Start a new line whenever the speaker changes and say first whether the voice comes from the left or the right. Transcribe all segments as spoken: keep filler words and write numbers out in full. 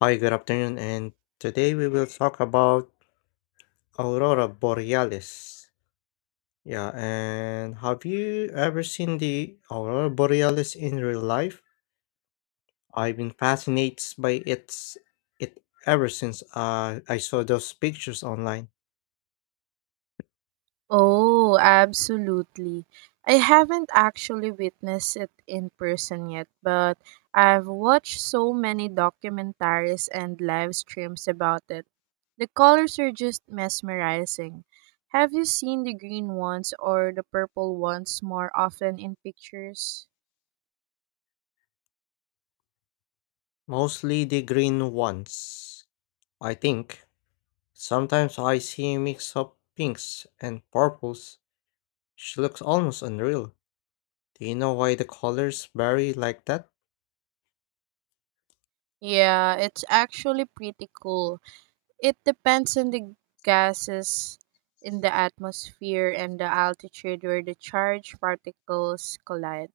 left: Hi, good afternoon, and today we will talk about aurora borealis. Yeah, and have you ever seen the aurora borealis in real life? I've been fascinated by its it ever since uh, I saw those pictures online,
right: Oh, absolutely. I haven't actually witnessed it in person yet, but I've watched so many documentaries and live streams about it. The colors are just mesmerizing. Have you seen the green ones or the purple ones more often in pictures?
left: mostly the green ones. I think sometimes I see a mix of pinks and purples. She looks almost unreal. Do you know why the colors vary like that?
right: Yeah, it's actually pretty cool. It depends on the gases in the atmosphere and the altitude where the charged particles collide.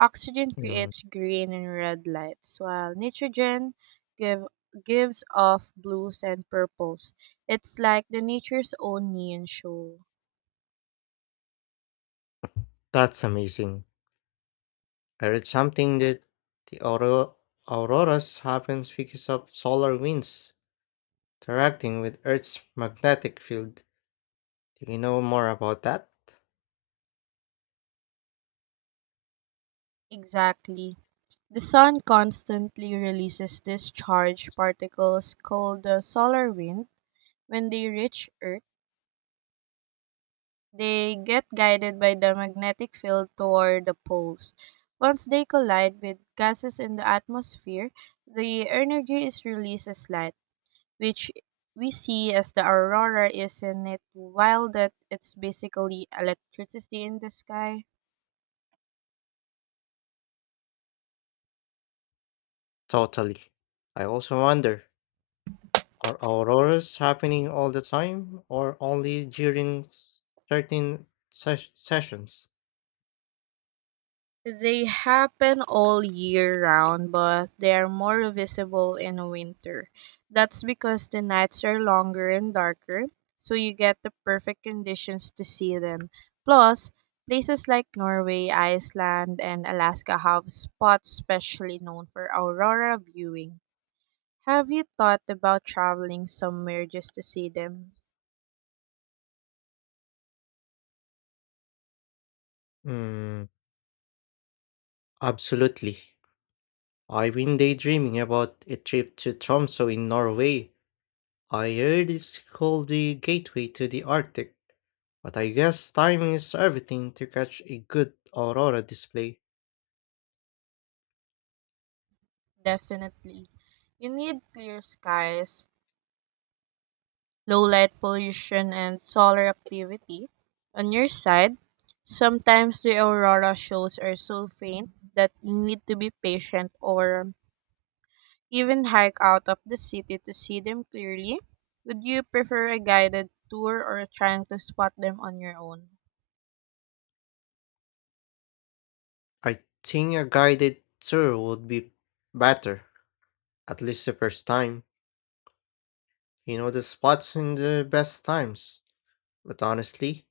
right: Oxygen
left: Mm,
right: creates green and red lights, while nitrogen give, gives off blues and purples. It's like the nature's own neon show.
left: that's amazing. I read something that the auro- auroras happens because of solar winds interacting with Earth's magnetic field. Do you know more about that?
right: Exactly. The sun constantly releases discharged particles called the solar wind. When they reach Earth, they get guided by the magnetic field toward the poles. Once they collide with gases in the atmosphere, the energy is released as light, which we see as the aurora. Isn't it wild that it's basically electricity in the sky?
left: Totally. I also wonder, are auroras happening all the time or only during s- certain ses- sessions?
right: They happen all year round, but they are more visible in winter. That's because the nights are longer and darker, so you get the perfect conditions to see them. Plus, places like Norway, Iceland, and Alaska have spots specially known for aurora viewing. Have you thought about traveling somewhere just to see them?
left: Mm, absolutely. I've been daydreaming about a trip to Tromso in Norway. I heard it's called the gateway to the Arctic. But I guess timing is everything to catch a good aurora display.
right: Definitely. You need clear skies, low light pollution, and solar activity. On your side, sometimes the aurora shows are so faint that you need to be patient or um, even hike out of the city to see them clearly. Would you prefer a guided tour or trying to spot them on your own?
left: I think a guided tour would be better, at least the first time. You know the spots and the best times. But honestly,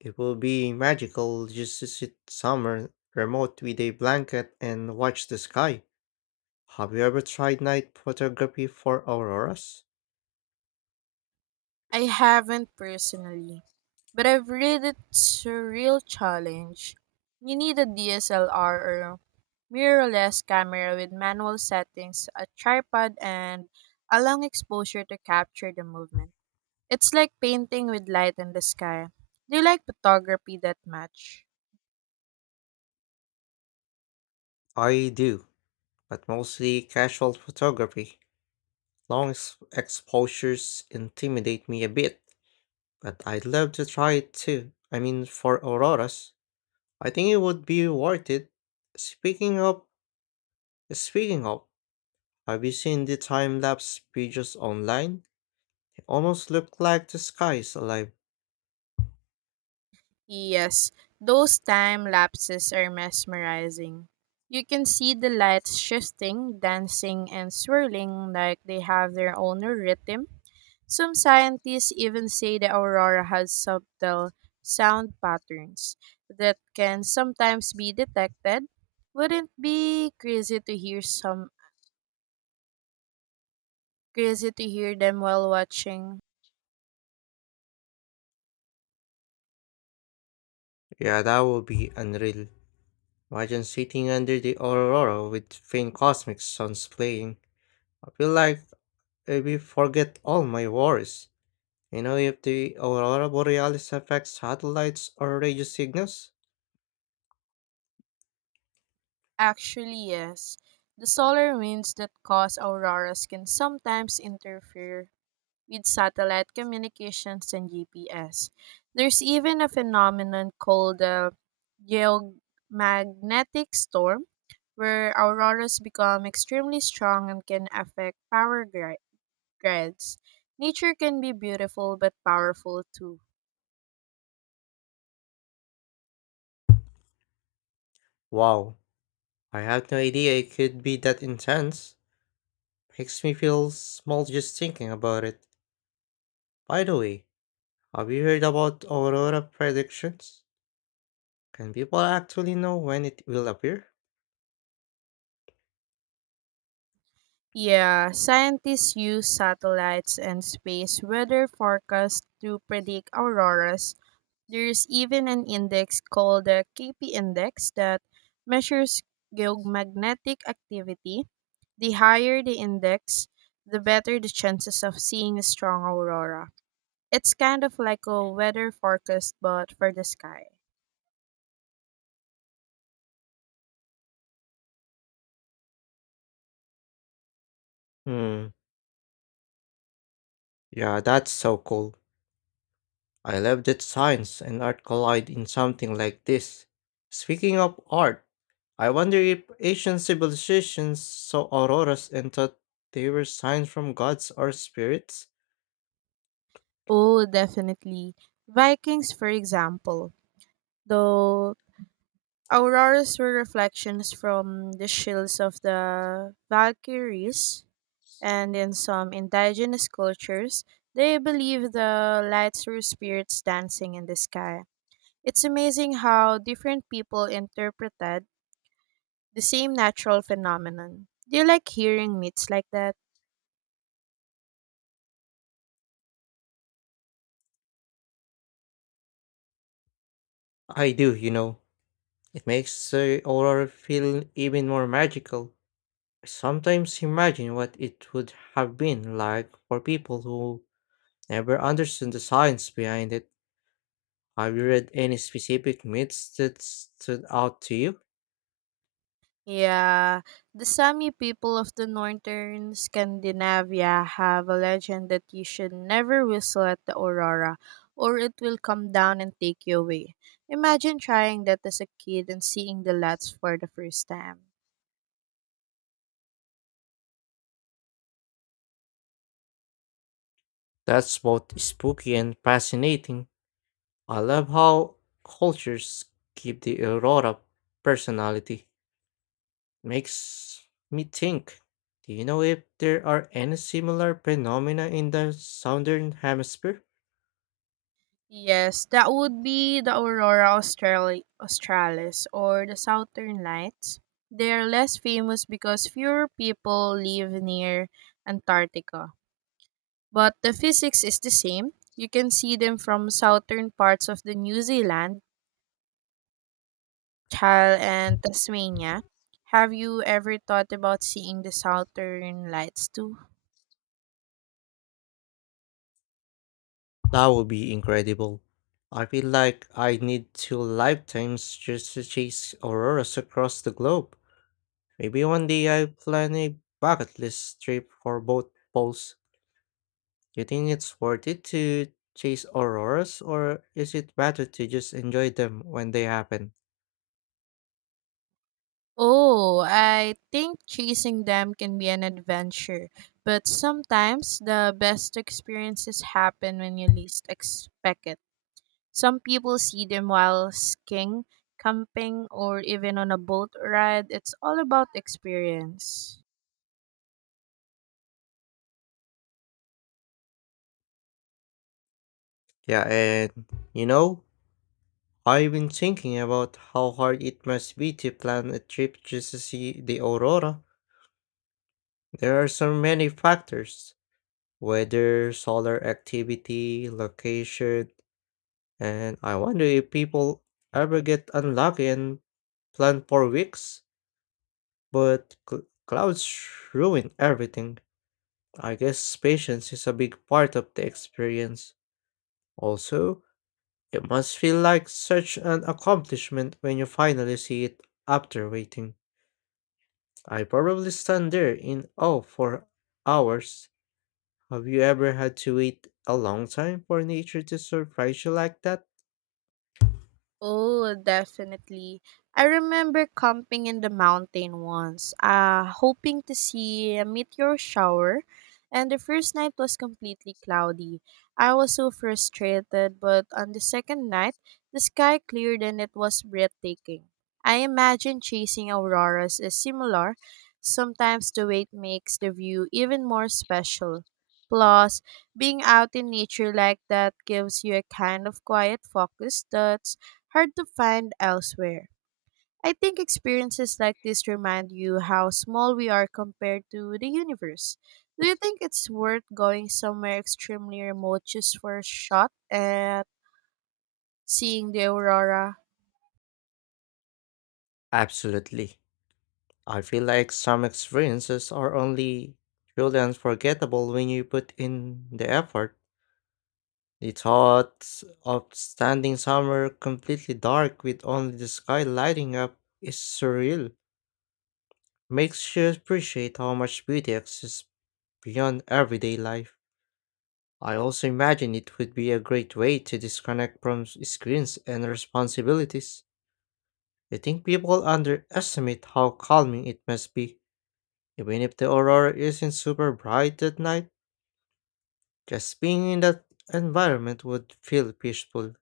left: it will be magical just to sit somewhere remote with a blanket and watch the sky. Have you ever tried night photography for auroras?
right: I haven't personally, but I've read it's a real challenge. You need a D S L R or mirrorless camera with manual settings, a tripod, and a long exposure to capture the movement. It's like painting with light in the sky. Do you like photography that much?
left: I do, but mostly casual photography. Long ex- exposures intimidate me a bit. But I'd love to try it too. I mean, for auroras, I think it would be worth it. Speaking of, speaking of, have you seen the time lapse videos online? They almost look like the sky is alive.
right: Yes, those time lapses are mesmerizing. You can see the lights shifting, dancing, and swirling like they have their own rhythm. Some scientists even say the aurora has subtle sound patterns that can sometimes be detected. Wouldn't be crazy to hear some crazy to hear them while watching.
left: Yeah, that would be unreal. Imagine sitting under the aurora with faint cosmic suns playing. I feel like I will forget all my worries. You know, if the aurora borealis affects satellites or radio signals?
right: Actually, yes. The solar winds that cause auroras can sometimes interfere with satellite communications and G P S. There's even a phenomenon called the geomagnetic storm where auroras become extremely strong and can affect power gri- grids. Nature can be beautiful but powerful too.
left: Wow, I had no idea it could be that intense. Makes me feel small just thinking about it. By the way, have you heard about aurora predictions? Can people actually know when it will appear?
right: Yeah, scientists use satellites and space weather forecasts to predict auroras. There's even an index called the K P index that measures geomagnetic activity. The higher the index, the better the chances of seeing a strong aurora. It's kind of like a weather forecast, but for the sky.
left: Hmm, yeah, that's so cool. I love that science and art collide in something like this. Speaking of art, I wonder if ancient civilizations saw auroras and thought they were signs from gods or spirits?
right: Oh, definitely. Vikings, for example, though auroras were reflections from the shields of the Valkyries, and in some indigenous cultures, they believe the lights were spirits dancing in the sky. It's amazing how different people interpreted the same natural phenomenon. Do you like hearing myths like that?
left: I do, you know. It makes the aurora feel even more magical. I sometimes imagine what it would have been like for people who never understood the science behind it. Have you read any specific myths that stood out to you?
right: Yeah, the Sami people of the northern Scandinavia have a legend that you should never whistle at the aurora or it will come down and take you away. Imagine trying that as a kid and seeing the lights for the first time.
left: That's both spooky and fascinating. I love how cultures give the aurora personality. Makes me think. Do you know if there are any similar phenomena in the southern hemisphere?
right: Yes, that would be the aurora australi- australis or the southern lights. They are less famous because fewer people live near Antarctica. But the physics is the same. You can see them from southern parts of the New Zealand, Chile, and Tasmania. Have you ever thought about seeing the southern lights too?
left: That would be incredible. I feel like I need two lifetimes just to chase auroras across the globe. Maybe one day I plan a bucket list trip for both poles. Do you think it's worth it to chase auroras, or is it better to just enjoy them when they happen?
right: Oh, I think chasing them can be an adventure, but sometimes the best experiences happen when you least expect it. Some people see them while skiing, camping, or even on a boat ride. It's all about experience.
left: Yeah, and you know, I've been thinking about how hard it must be to plan a trip just to see the aurora. There are so many factors: weather, solar activity, location, and I wonder if people ever get unlucky and plan for weeks, but cl- clouds ruin everything. I guess patience is a big part of the experience. Also, it must feel like such an accomplishment when you finally see it after waiting. I probably stand there in awe for hours. Have you ever had to wait a long time for nature to surprise you like that?
right: Oh, definitely. I remember camping in the mountain once, uh, hoping to see a meteor shower, and the first night was completely cloudy. I was so frustrated, but on the second night, the sky cleared and it was breathtaking. I imagine chasing auroras is similar. Sometimes the wait makes the view even more special. Plus, being out in nature like that gives you a kind of quiet focus that's hard to find elsewhere. I think experiences like this remind you how small we are compared to the universe. Do you think it's worth going somewhere extremely remote just for a shot at seeing the aurora?
left: Absolutely. I feel like some experiences are only truly unforgettable when you put in the effort. The thought of standing somewhere completely dark with only the sky lighting up is surreal. Makes you appreciate how much beauty exists beyond everyday life. I also imagine it would be a great way to disconnect from s- screens and responsibilities. I think people underestimate how calming it must be. Even if the aurora isn't super bright at night, just being in that environment would feel peaceful.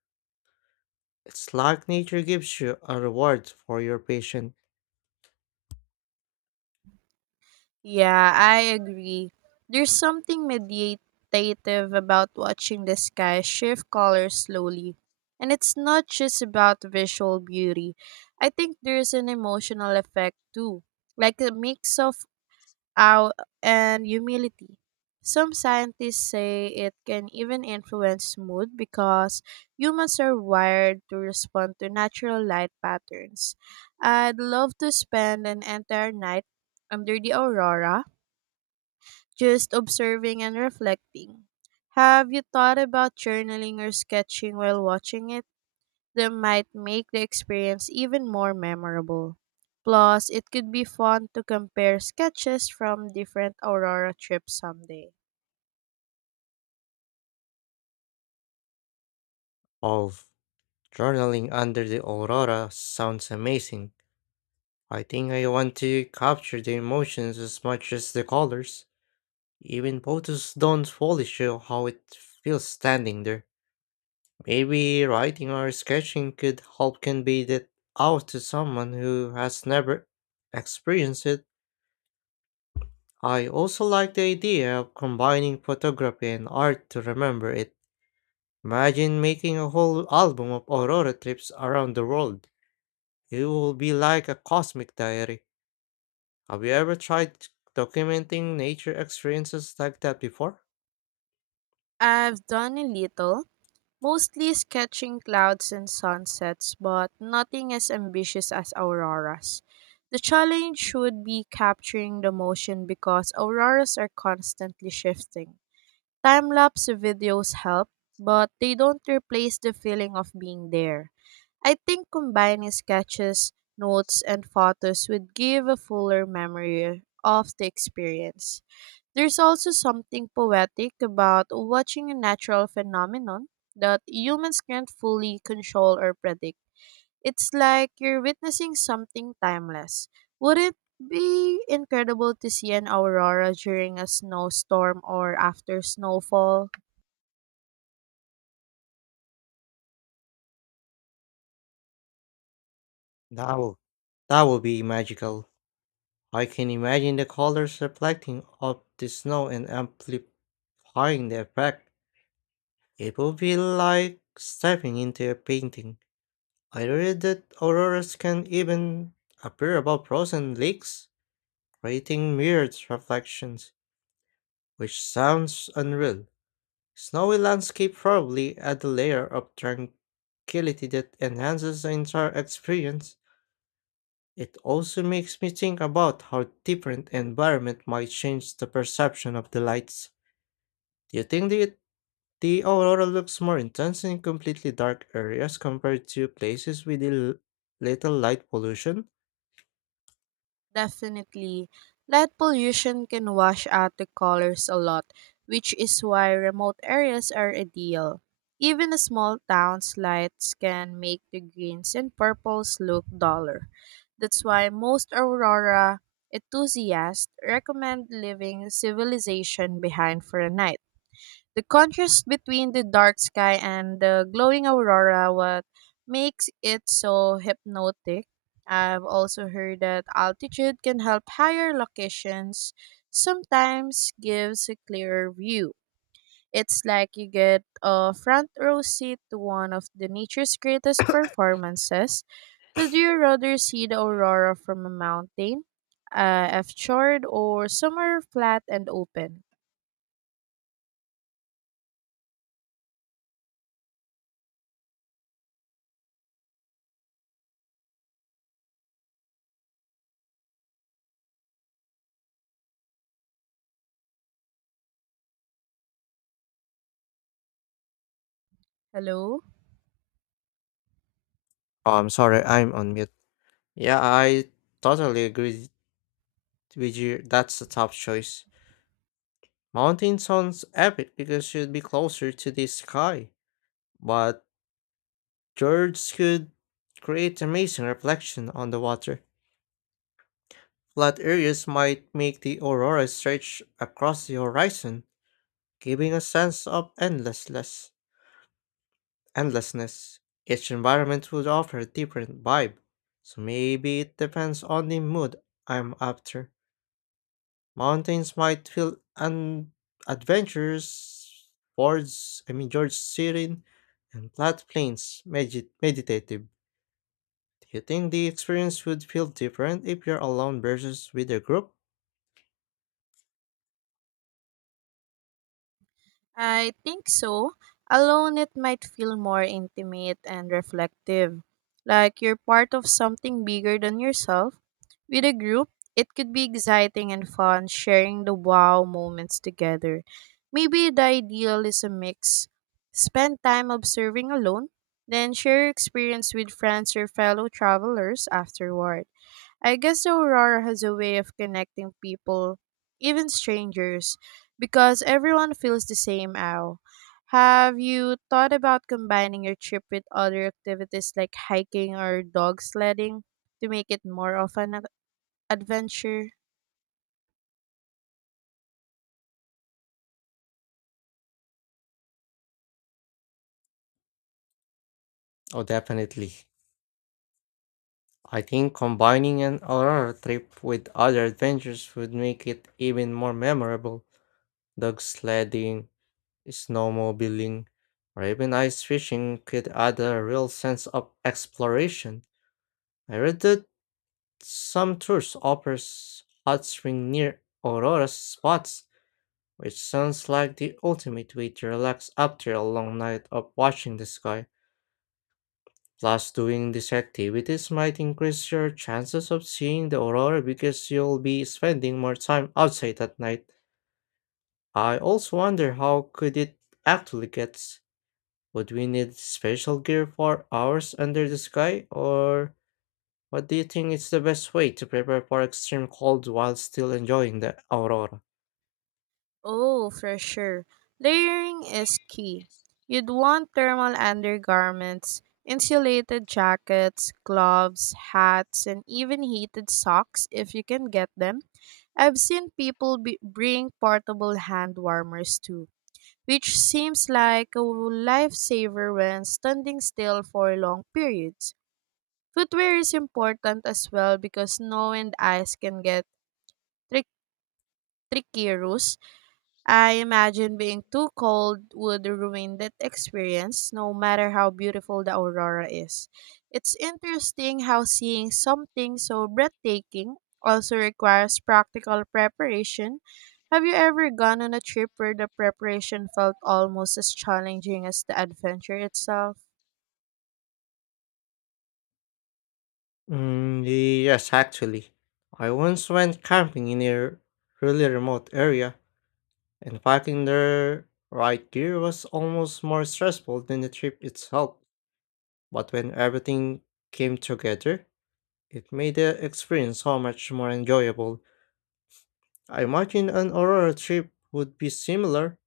left: It's like nature gives you a reward for your patience.
right: Yeah, I agree. There's something meditative about watching the sky shift colors slowly. And it's not just about visual beauty. I think there's an emotional effect too, like a mix of out and humility. Some scientists say it can even influence mood because humans are wired to respond to natural light patterns. I'd love to spend an entire night under the aurora just observing and reflecting. Have you thought about journaling or sketching while watching it? That might make the experience even more memorable. Plus, it could be fun to compare sketches from different Aurora trips someday.
left: Of journaling under the aurora sounds amazing. I think I want to capture the emotions as much as the colors. Even photos don't fully show how it feels standing there. Maybe writing or sketching could help convey that out to someone who has never experienced it. I also like the idea of combining photography and art to remember it. Imagine making a whole album of aurora trips around the world. It will be like a cosmic diary. Have you ever tried documenting nature experiences like that before?
right: I've done a little, mostly sketching clouds and sunsets, but nothing as ambitious as Auroras. The challenge should be capturing the motion because auroras are constantly shifting. Time lapse videos help, but they don't replace the feeling of being there. I think combining sketches, notes, and photos would give a fuller memory of the experience. There's also something poetic about watching a natural phenomenon that humans can't fully control or predict. It's like you're witnessing something timeless. Would it be incredible to see an aurora during a snowstorm or after snowfall?
left: That will, that will be magical. I can imagine the colors reflecting off the snow and amplifying the effect. It will be like stepping into a painting. I read that auroras can even appear above frozen lakes, creating mirrored reflections, which sounds unreal. Snowy landscape probably add a layer of tranquility that enhances the entire experience. It also makes me think about how different environment might change the perception of the lights. Do you think the, the aurora looks more intense in completely dark areas compared to places with l- little light pollution?
right: Definitely. Light pollution can wash out the colors a lot, which is why remote areas are ideal. Even a small town's lights can make the greens and purples look duller. That's why most aurora enthusiasts recommend leaving civilization behind for a night. The contrast between the dark sky and the glowing aurora what makes it so hypnotic. I've also heard that altitude can help higher locations sometimes gives a clearer view. It's like you get a front row seat to one of the nature's greatest performances. Would you rather see the aurora from a mountain, uh, a fjord, or somewhere flat and open? Hello?
left: Oh, I'm sorry, I'm on mute. Yeah, I totally agree with you. That's a tough choice. Mountain sounds epic because you'd be closer to the sky, but George could create amazing reflection on the water. Flat areas might make the aurora stretch across the horizon, giving a sense of endlessness. Endlessness. Each environment would offer a different vibe, so maybe it depends on the mood I'm after. Mountains might feel un- adventurous, fords, I mean, George serene, and flat plains, medit- meditative. Do you think the experience would feel different if you're alone versus with a group?
right: I think so. Alone, it might feel more intimate and reflective, like you're part of something bigger than yourself. With a group, it could be exciting and fun sharing the wow moments together. Maybe the ideal is a mix. Spend time observing alone, then share your experience with friends or fellow travelers afterward. I guess the Aurora has a way of connecting people, even strangers, because everyone feels the same ow. Have you thought about combining your trip with other activities like hiking or dog sledding to make it more of an ad- adventure?
left: Oh, definitely. I think combining an Aurora trip with other adventures would make it even more memorable. Dog sledding, snowmobiling, or even ice fishing could add a real sense of exploration. I read that some tours offers hot spring near Aurora spots, which sounds like the ultimate way to relax after a long night of watching the sky. Plus, doing these activities might increase your chances of seeing the aurora because you'll be spending more time outside at night. I also wonder how could it actually get? Would we need special gear for hours under the sky, or what do you think is the best way to prepare for extreme cold while still enjoying the aurora?
right: Oh, for sure. Layering is key. You'd want thermal undergarments, insulated jackets, gloves, hats, and even heated socks if you can get them. I've seen people b- bring portable hand warmers too, which seems like a lifesaver when standing still for long periods. Footwear is important as well because snow and ice can get trick- tricky. I imagine being too cold would ruin that experience, no matter how beautiful the aurora is. It's interesting how seeing something so breathtaking also requires practical preparation. Have you ever gone on a trip where the preparation felt almost as challenging as the adventure itself?
left: Mm, yes, actually. I once went camping in a really remote area, and packing the right gear was almost more stressful than the trip itself. But when everything came together, it made the experience so much more enjoyable. I imagine an aurora trip would be similar.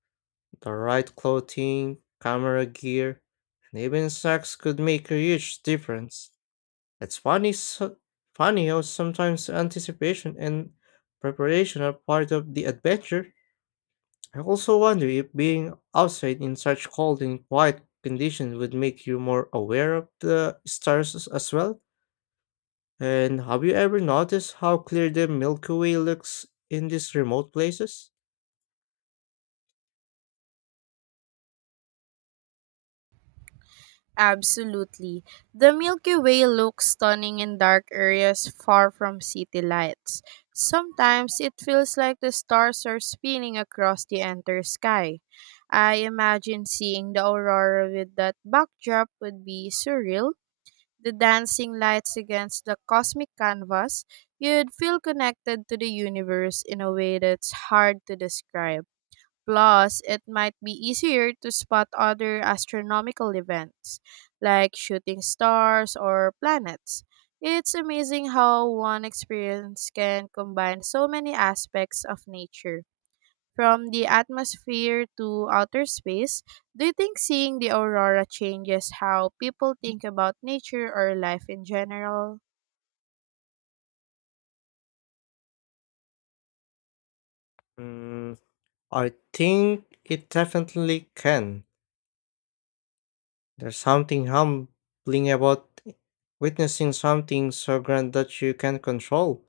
left: The right clothing, camera gear, and even snacks could make a huge difference. It's funny, so, funny how sometimes anticipation and preparation are part of the adventure. I also wonder if being outside in such cold and quiet conditions would make you more aware of the stars as as well. And have you ever noticed how clear the Milky Way looks in these remote places?
right: Absolutely. The Milky Way looks stunning in dark areas far from city lights. Sometimes it feels like the stars are spinning across the entire sky. I imagine seeing the aurora with that backdrop would be surreal. The dancing lights against the cosmic canvas, you'd feel connected to the universe in a way that's hard to describe. Plus, it might be easier to spot other astronomical events, like shooting stars or planets. It's amazing how one experience can combine so many aspects of nature, from the atmosphere to outer space. Do you think seeing the aurora changes how people think about nature or life in general?
left: Mm, I think it definitely can. There's something humbling about witnessing something so grand that you can not control.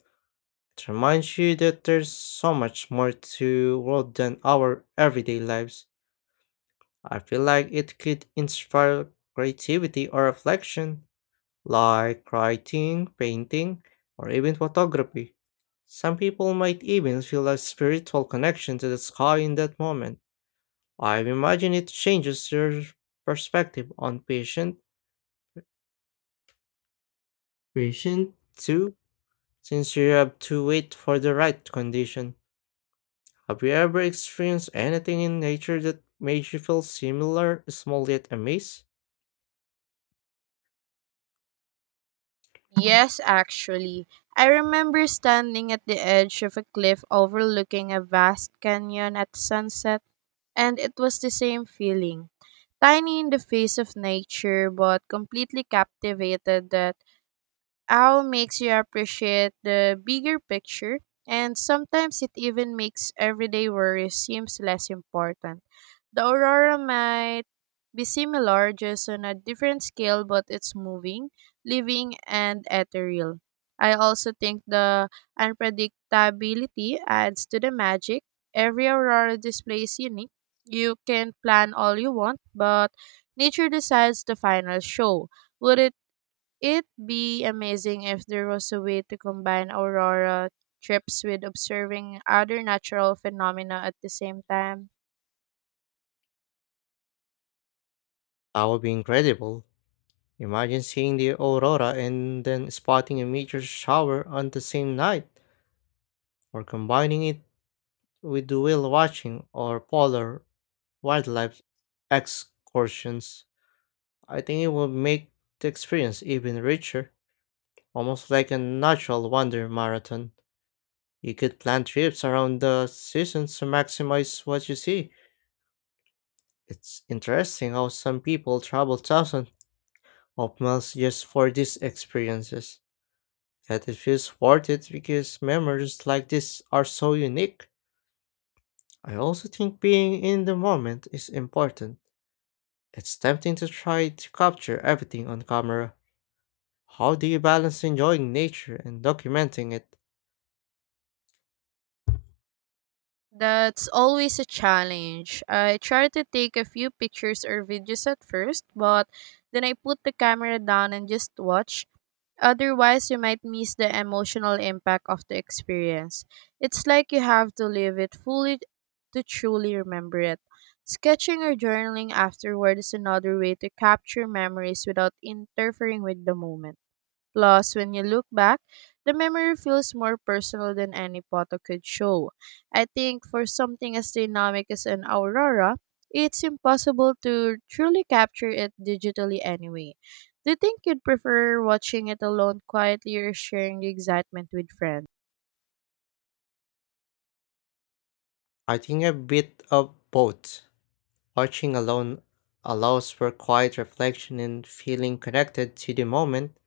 left: It reminds you that there's so much more to world than our everyday lives. I feel like it could inspire creativity or reflection, like writing, painting, or even photography. Some people might even feel a spiritual connection to the sky in that moment. I imagine it changes your perspective on patience. Patient too, since you have to wait for the right condition. Have you ever experienced anything in nature that made you feel similar, small yet amazed?
right: Yes, actually. I remember standing at the edge of a cliff overlooking a vast canyon at sunset, and it was the same feeling. Tiny in the face of nature, but completely captivated. That owl makes you appreciate the bigger picture, and sometimes it even makes everyday worries seems less important. The aurora might be similar, just on a different scale, but it's moving, living, and ethereal. I also think the unpredictability adds to the magic. Every aurora display is unique. You can plan all you want, but nature decides the final show. Would it, it be amazing if there was a way to combine aurora trips with observing other natural phenomena at the same time?
left: That would be incredible. Imagine seeing the aurora and then spotting a meteor shower on the same night, or combining it with the whale watching or polar wildlife excursions. I think it would make the experience even richer, almost like a natural wonder marathon. You could plan trips around the seasons to maximize what you see. It's interesting how some people travel thousands of miles just for these experiences. Yet it feels worth it because memories like this are so unique. I also think being in the moment is important. It's tempting to try to capture everything on camera. How do you balance enjoying nature and documenting it?
right: That's always a challenge. I try to take a few pictures or videos at first, but then I put the camera down and just watch. Otherwise, you might miss the emotional impact of the experience. It's like you have to live it fully to truly remember it. Sketching or journaling afterward is another way to capture memories without interfering with the moment. Plus, when you look back, the memory feels more personal than any photo could show. I think for something as dynamic as an aurora, it's impossible to truly capture it digitally anyway. Do you think you'd prefer watching it alone quietly or sharing the excitement with friends?
left: I think a bit of both. Marching alone allows for quiet reflection and feeling connected to the moment,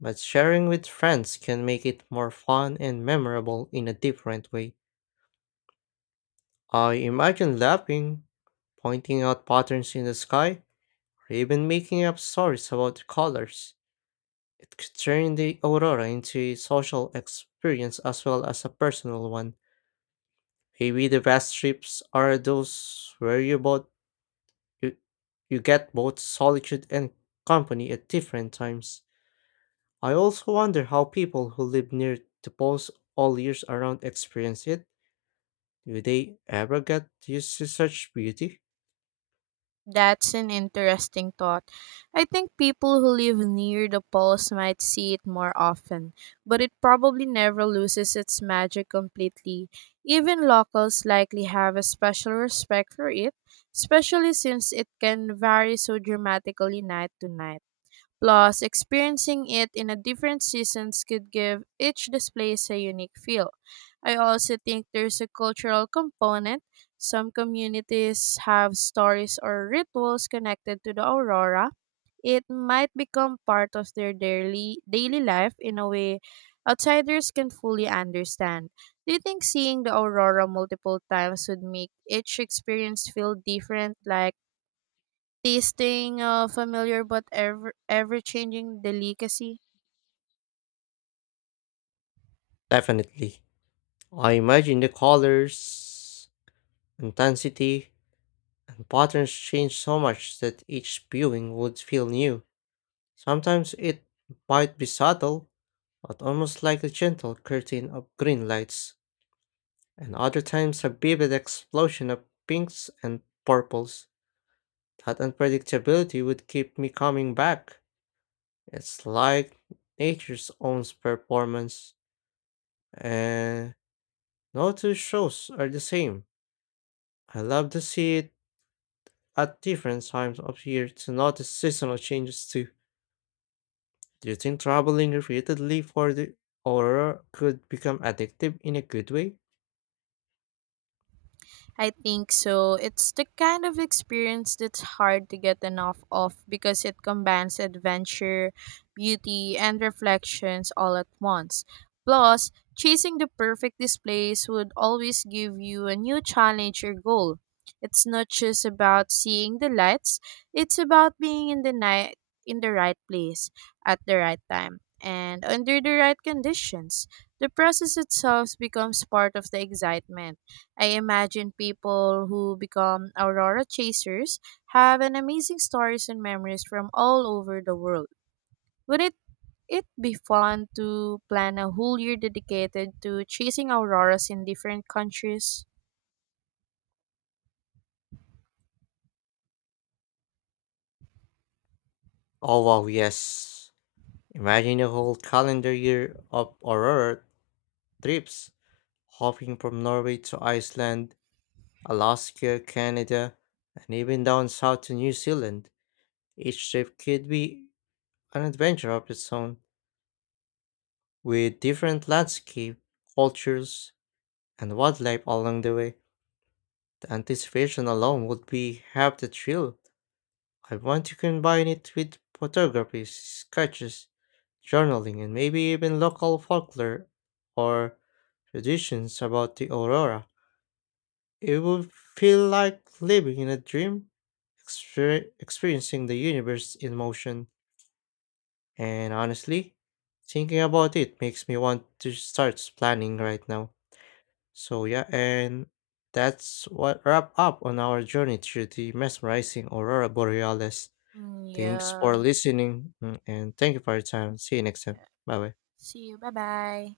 left: but sharing with friends can make it more fun and memorable in a different way. I imagine laughing, pointing out patterns in the sky, or even making up stories about the colors. It could turn the aurora into a social experience as well as a personal one. Maybe the best trips are those where you both You, you get both solitude and company at different times. I also wonder how people who live near the poles all years around experience it. Do they ever get used to such beauty?
right: That's an interesting thought. I think people who live near the poles might see it more often, but it probably never loses its magic completely. Even locals likely have a special respect for it, especially since it can vary so dramatically night to night. Plus, experiencing it in a different seasons could give each displace a unique feel. I also think there's a cultural component. Some communities have stories or rituals connected to the aurora. It might become part of their daily daily life in a way outsiders can fully understand. Do you think seeing the aurora multiple times would make each experience feel different, like tasting a familiar but ever ever changing delicacy?
left: Definitely. I imagine the colors, intensity, and patterns change so much that each viewing would feel new. Sometimes it might be subtle, but almost like a gentle curtain of green lights, and other times a vivid explosion of pinks and purples. That unpredictability would keep me coming back. It's like nature's own performance, and no two shows are the same. I love to see it at different times of year to notice seasonal changes too. Do you think traveling repeatedly for the aurora could become addictive in a good way?
right: I think so. It's the kind of experience that's hard to get enough of because it combines adventure, beauty, and reflections all at once. Plus, chasing the perfect displays would always give you a new challenge or goal. It's not just about seeing the lights, it's about being in the night in the right place at the right time and under the right conditions. The process itself becomes part of the excitement. I imagine people who become aurora chasers have an amazing stories and memories from all over the world. Would it it be fun to plan a whole year dedicated to chasing auroras in different countries?
left: Oh wow, yes. Imagine a whole calendar year of Aurora trips, hopping from Norway to Iceland, Alaska, Canada, and even down south to New Zealand. Each trip could be an adventure of its own, with different landscape, cultures, and wildlife along the way. The anticipation alone would be half the thrill. I want to combine it with photography, sketches, journaling, and maybe even local folklore or traditions about the aurora. It would feel like living in a dream, exper- experiencing the universe in motion. And honestly, thinking about it makes me want to start planning right now. So, yeah, and that's what wrap up on our journey through the mesmerizing aurora borealis.
right: Mm,
left: Thanks for
right: yeah.
left: listening, mm, and thank you for your time. See you next time. Bye bye.
right: See you. Bye bye.